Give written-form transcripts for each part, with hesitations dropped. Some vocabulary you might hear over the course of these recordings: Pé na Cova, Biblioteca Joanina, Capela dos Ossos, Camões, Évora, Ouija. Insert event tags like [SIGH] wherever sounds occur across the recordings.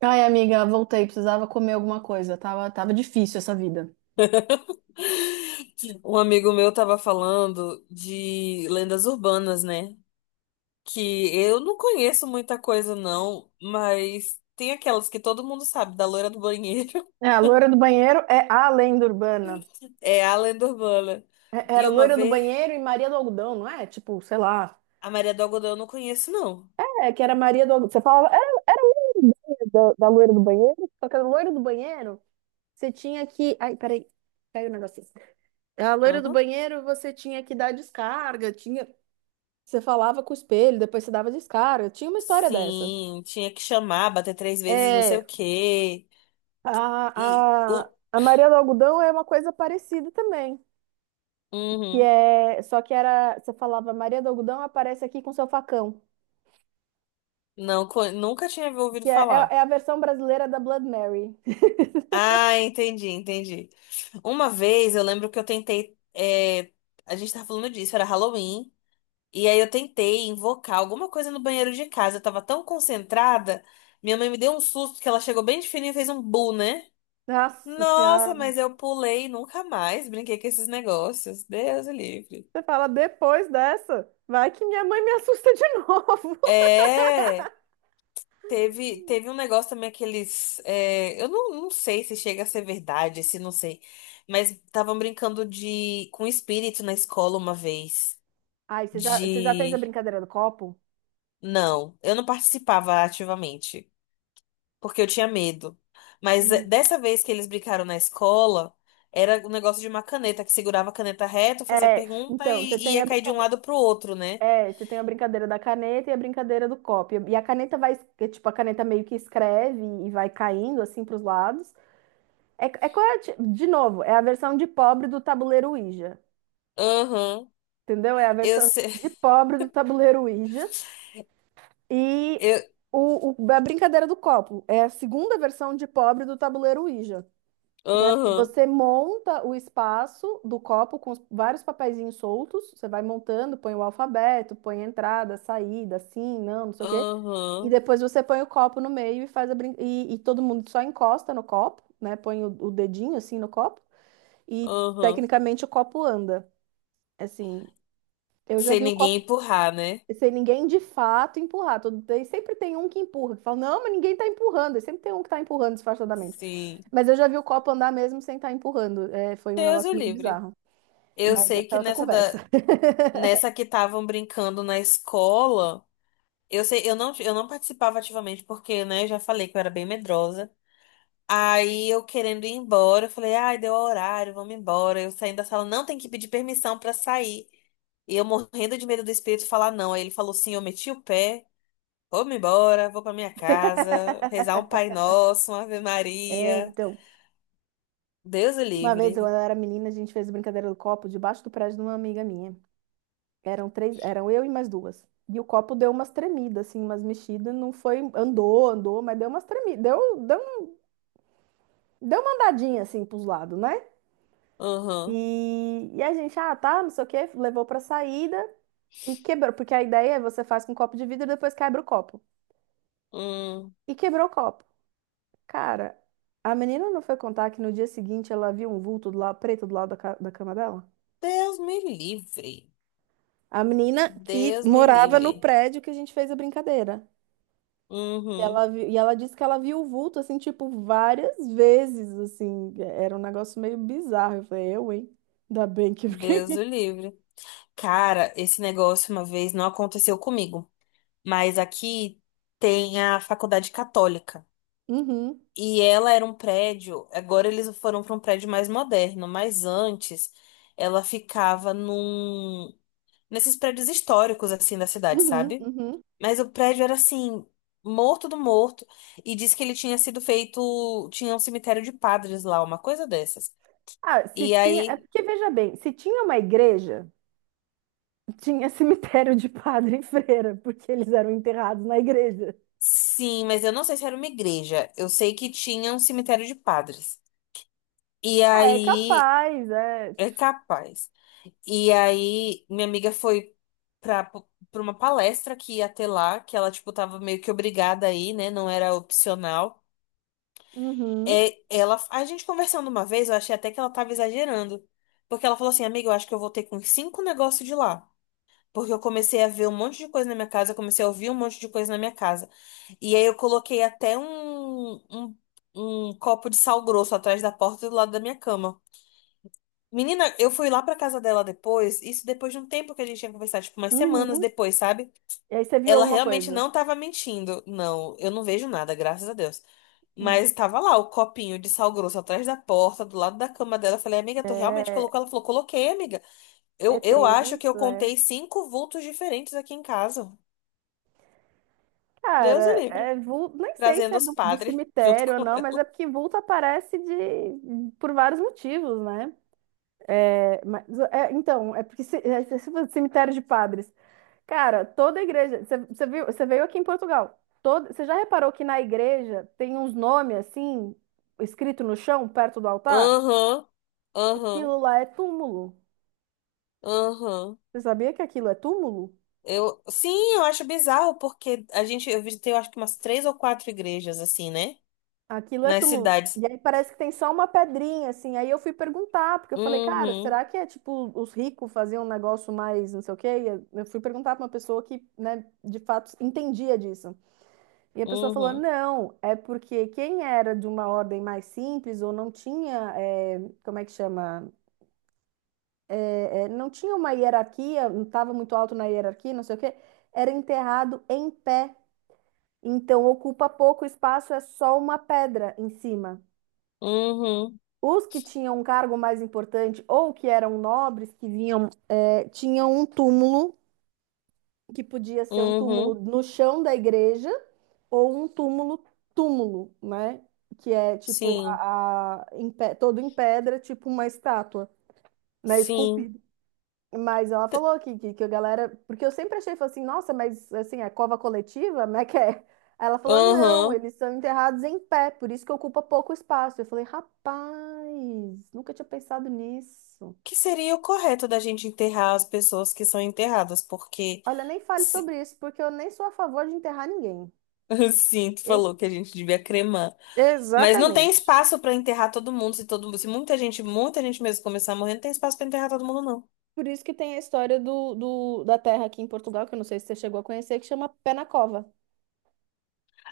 Ai, amiga, voltei. Precisava comer alguma coisa. Tava difícil essa vida. Um amigo meu tava falando de lendas urbanas, né? Que eu não conheço muita coisa, não, mas tem aquelas que todo mundo sabe, da loira do banheiro. É, [LAUGHS] a loira do banheiro é a lenda urbana. É a lenda urbana. Era E uma loira do vez, banheiro e Maria do Algodão, não é? Tipo, sei lá. a Maria do Algodão eu não conheço, não. É, que era Maria do Algodão. Você falava, era a mesma ideia da loira do banheiro, só que a loira do banheiro, você tinha que. Ai, peraí, caiu o negocinho. A loira do Aham. banheiro, você tinha que dar descarga, tinha. Você falava com o espelho, depois você dava descarga. Tinha uma história dessa. Sim, tinha que chamar, bater três vezes, não sei É, o quê. A, E. A, a Maria do Algodão é uma coisa parecida também, que Uhum. é, só que era, você falava Maria do Algodão aparece aqui com seu facão, Não, nunca tinha ouvido que é, falar. é a versão brasileira da Blood Mary. Ah, entendi, entendi. Uma vez eu lembro que eu tentei. A gente tava falando disso, era Halloween. E aí eu tentei invocar alguma coisa no banheiro de casa. Eu tava tão concentrada. Minha mãe me deu um susto que ela chegou bem de fininho e fez um bu, né? Nossa Nossa, Senhora, mas eu pulei nunca mais. Brinquei com esses negócios. Deus o livre. você fala depois dessa, vai que minha mãe me assusta de novo. É. Teve um negócio também, aqueles. Eu não sei se chega a ser verdade, se não sei. Mas estavam brincando de com espírito na escola uma vez. [LAUGHS] Ai, você já fez a De. brincadeira do copo? Não, eu não participava ativamente, porque eu tinha medo. Mas Hum. dessa vez que eles brincaram na escola, era o negócio de uma caneta, que segurava a caneta reta, fazia É, pergunta então, e, você e tem ia a cair de um brincadeira, lado pro outro, né? é, você tem a brincadeira da caneta e a brincadeira do copo. E a caneta vai, é, tipo, a caneta meio que escreve e vai caindo assim para os lados. É, é qual é a de novo, é a versão de pobre do tabuleiro Ouija, Aham. entendeu? É a Eu versão sei. de pobre do tabuleiro Ouija e [LAUGHS] Eu, a brincadeira do copo é a segunda versão de pobre do tabuleiro Ouija, né? Porque aham, você monta o espaço do copo com vários papeizinhos soltos, você vai montando, põe o alfabeto, põe a entrada, a saída, sim, não, não sei o quê. E aham, depois você põe o copo no meio e faz a brin... e todo mundo só encosta no copo, né? Põe o dedinho assim no copo. E aham. tecnicamente o copo anda. Assim, eu já Sem vi o ninguém copo empurrar, né? sem ninguém de fato empurrar. Todo, sempre tem um que empurra, que fala, não, mas ninguém tá empurrando. E sempre tem um que tá empurrando disfarçadamente. Sim. Mas eu já vi o copo andar mesmo sem estar empurrando. É, foi um Deus o negócio meio livre. bizarro. Eu Mas sei essa é que outra conversa. [LAUGHS] nessa que estavam brincando na escola, eu sei, eu não participava ativamente porque, né, eu já falei que eu era bem medrosa. Aí eu querendo ir embora, eu falei: "Ai, deu horário, vamos embora". Eu saindo da sala, não tem que pedir permissão pra sair. E eu morrendo de medo do espírito falar não. Aí ele falou sim, eu meti o pé, vou-me embora, vou pra minha casa, rezar um Pai Nosso, uma Ave É, Maria. então, Deus o uma vez eu livre. era menina, a gente fez a brincadeira do copo debaixo do prédio de uma amiga minha. Eram três, eram eu e mais duas. E o copo deu umas tremidas, assim, umas mexidas. Não foi, andou, andou, mas deu umas tremidas. Deu deu uma andadinha assim pros lados, né? E a gente, ah, tá, não sei o quê, levou pra saída e quebrou, porque a ideia é você faz com um copo de vidro e depois quebra o copo. Hum. E quebrou o copo. Cara, a menina não foi contar que no dia seguinte ela viu um vulto do lado, preto do lado da, da cama dela? Deus me livre. A menina que Deus me morava no livre. prédio que a gente fez a brincadeira. E Uhum. ela, e ela disse que ela viu o vulto, assim, tipo, várias vezes, assim. Era um negócio meio bizarro. Eu falei, eu, hein? Ainda bem que eu fiquei. Deus o [LAUGHS] livre. Cara, esse negócio uma vez não aconteceu comigo, mas aqui tem a faculdade católica. Uhum, E ela era um prédio, agora eles foram para um prédio mais moderno, mas antes ela ficava num nesses prédios históricos assim da cidade, uhum, sabe? uhum. Mas o prédio era assim, morto do morto. E diz que ele tinha sido feito. Tinha um cemitério de padres lá, uma coisa dessas. Ah, se E tinha. É aí. porque, veja bem, se tinha uma igreja, tinha [LAUGHS] cemitério de padre e freira, porque eles eram enterrados na igreja. Sim, mas eu não sei se era uma igreja. Eu sei que tinha um cemitério de padres. E Ah, é aí. capaz, é. É capaz. E aí, minha amiga foi pra, pra uma palestra que ia ter lá, que ela, tipo, tava meio que obrigada aí, né? Não era opcional. Uhum, É, a gente conversando uma vez, eu achei até que ela tava exagerando. Porque ela falou assim, amiga, eu acho que eu voltei com cinco negócios de lá. Porque eu comecei a ver um monte de coisa na minha casa, eu comecei a ouvir um monte de coisa na minha casa. E aí eu coloquei até um copo de sal grosso atrás da porta do lado da minha cama. Menina, eu fui lá pra casa dela depois, isso depois de um tempo que a gente tinha conversado, tipo, umas semanas uhum. depois, sabe? E aí você viu Ela alguma realmente coisa? não tava mentindo. Não, eu não vejo nada, graças a Deus. Hum. Mas tava lá o copinho de sal grosso atrás da porta, do lado da cama dela. Eu falei, amiga, tu realmente É, colocou? Ela falou, coloquei, amiga. é Eu acho que eu tenso, é. contei cinco vultos diferentes aqui em casa. Deus o Cara, livre. é nem sei se Trazendo é os do padres [LAUGHS] junto cemitério ou com não, mas é ela. porque vulto aparece de, por vários motivos, né? É, mas, é, então, é porque se, é, se for cemitério de padres, cara, toda igreja. Você viu, você veio aqui em Portugal. Toda, você já reparou que na igreja tem uns nomes assim, escrito no chão, perto do altar? Aham, aham, Aquilo lá é túmulo. aham. Você sabia que aquilo é túmulo? Sim, eu acho bizarro, porque a gente, eu visitei, eu acho que umas três ou quatro igrejas, assim, né? Aquilo é Nas túmulo. cidades. E aí parece que tem só uma pedrinha, assim. Aí eu fui perguntar, porque eu falei, cara, Uhum, será que é tipo os ricos faziam um negócio mais não sei o quê? E eu fui perguntar pra uma pessoa que, né, de fato entendia disso. E a pessoa falou: uhum, não, é porque quem era de uma ordem mais simples ou não tinha, como é que chama? Não tinha uma hierarquia, não estava muito alto na hierarquia, não sei o quê, era enterrado em pé. Então ocupa pouco espaço, é só uma pedra em cima. uhum. Os que tinham um cargo mais importante ou que eram nobres, que vinham, tinham um túmulo que podia ser um túmulo Uhum, no chão da igreja ou um túmulo túmulo, né? Que é tipo sim, em todo em pedra, tipo uma estátua, né? sim. Esculpida. Mas ela T- falou que a galera. Porque eu sempre achei, falei assim, nossa, mas assim, é cova coletiva? Como é que é? Aí ela falou, não, Uhum. eles são enterrados em pé, por isso que ocupa pouco espaço. Eu falei, rapaz, nunca tinha pensado nisso. Que seria o correto da gente enterrar as pessoas que são enterradas, porque Olha, nem fale se- sobre isso, porque eu nem sou a favor de enterrar ninguém. [LAUGHS] sim, tu Eu falou que a gente devia cremar. Mas não tem Exatamente. espaço pra enterrar todo mundo, se muita gente, muita gente mesmo começar a morrer, não tem espaço pra enterrar todo mundo, não. Por isso que tem a história do, da terra aqui em Portugal, que eu não sei se você chegou a conhecer, que chama Pé na Cova.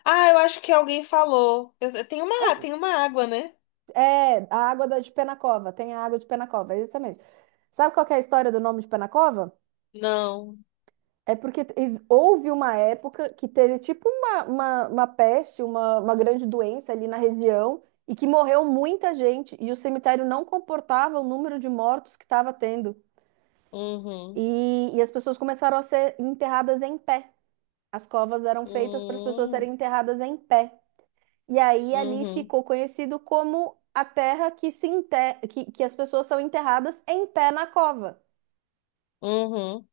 Ah, eu acho que alguém falou. Tem Ah, uma, tem uma água, né? é, a água de Pé na Cova, tem a água de Pé na Cova, é exatamente. Sabe qual que é a história do nome de Pé na Cova? Não. É porque houve uma época que teve tipo uma peste, uma grande doença ali na região, e que morreu muita gente, e o cemitério não comportava o número de mortos que estava tendo. Uhum. E as pessoas começaram a ser enterradas em pé. As covas eram feitas para as pessoas Uhum. serem enterradas em pé. E aí ali Uhum. ficou conhecido como a terra que se enter... que as pessoas são enterradas em pé na cova. Uhum.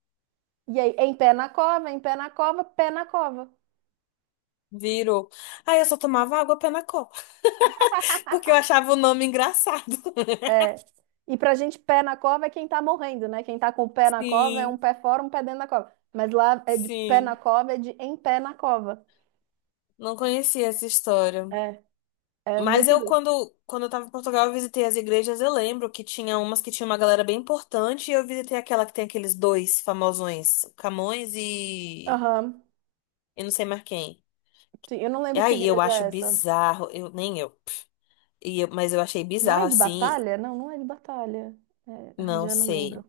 E aí, em pé na cova, em pé na cova, pé na cova. Virou. Ah, eu só tomava água pé na copa. Porque eu achava o nome engraçado. É. [LAUGHS] E pra gente, pé na cova é quem tá morrendo, né? Quem tá com o pé na cova é um Sim, pé fora, um pé dentro da cova. Mas lá é de pé na sim. cova, é de em pé na cova. Não conhecia essa história. É, é Mas muito eu, doido. quando eu tava em Portugal, eu visitei as igrejas. Eu lembro que tinha umas que tinha uma galera bem importante. E eu visitei aquela que tem aqueles dois famosões, Camões e. Aham. Eu não sei mais quem. Sim, eu não E lembro que aí eu igreja acho é essa. bizarro. Nem eu. Mas eu achei Não bizarro é de assim. batalha? Não, não é de batalha. É, ai, Não já não lembro. sei.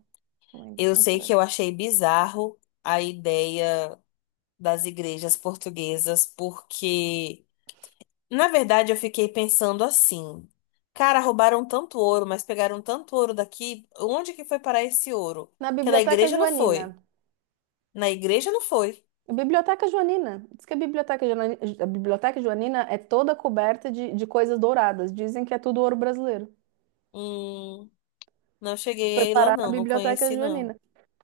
Não lembro, Eu não sei que eu interessa. achei bizarro a ideia das igrejas portuguesas, porque. Na verdade, eu fiquei pensando assim: cara, roubaram tanto ouro, mas pegaram tanto ouro daqui. Onde que foi parar esse ouro? Na Que na Biblioteca igreja não Joanina. foi. Na igreja não foi. A Biblioteca Joanina. Diz que a Biblioteca Joanina é toda coberta de coisas douradas. Dizem que é tudo ouro brasileiro. Hum, não cheguei Foi aí lá, parar na não. Não Biblioteca conheci, não. Joanina.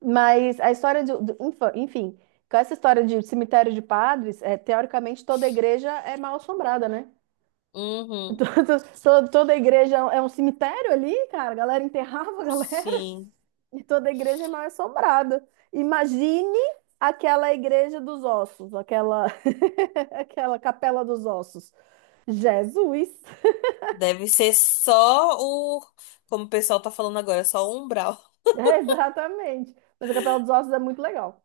Mas a história de, infa- enfim, com essa história de cemitério de padres, é, teoricamente toda igreja é mal assombrada, né? [LAUGHS] Uhum, Toda, toda igreja é um cemitério ali, cara. A galera enterrava a galera sim. [LAUGHS] e toda igreja é mal assombrada. Imagine aquela igreja dos ossos, aquela, [LAUGHS] aquela capela dos ossos. Jesus! [LAUGHS] Deve ser só o. Como o pessoal tá falando agora, só o umbral. É, exatamente. Mas a Capela dos Ossos é muito legal.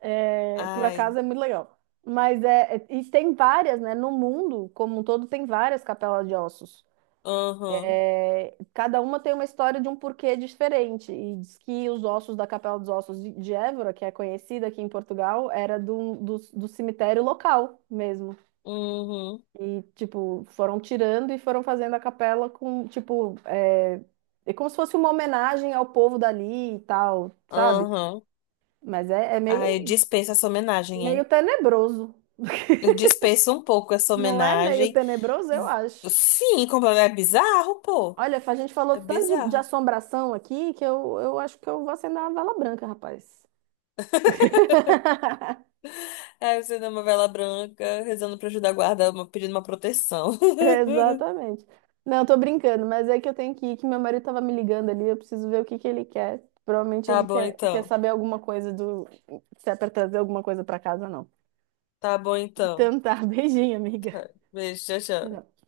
É, por Ai. acaso é muito legal. Mas é, e tem várias, né? No mundo, como um todo, tem várias capelas de ossos. Uhum, É, cada uma tem uma história de um porquê diferente. E diz que os ossos da Capela dos Ossos de Évora, que é conhecida aqui em Portugal, era do, do cemitério local mesmo. uhum, E, tipo, foram tirando e foram fazendo a capela com, tipo, é, é como se fosse uma homenagem ao povo dali e tal, sabe? uhum. Mas é, é Ai, eu meio, dispenso essa homenagem, meio hein? tenebroso. Eu dispenso um pouco essa Não é meio homenagem. tenebroso, eu acho. Sim, completamente. É bizarro, pô. Olha, a gente falou É tanto de bizarro. assombração aqui que eu acho que eu vou acender uma vela branca, rapaz. [LAUGHS] Aí você dá uma vela branca, rezando pra ajudar a guarda, pedindo uma proteção. [LAUGHS] Exatamente. Não, tô brincando, mas é que eu tenho que ir, que meu marido tava me ligando ali, eu preciso ver o que que ele quer. Provavelmente Tá ele bom quer então. saber alguma coisa do, se é pra trazer alguma coisa pra casa ou não. Tá bom então. Então tá, [LAUGHS] beijinho, amiga. Beijo, tchau, tchau. Tchau.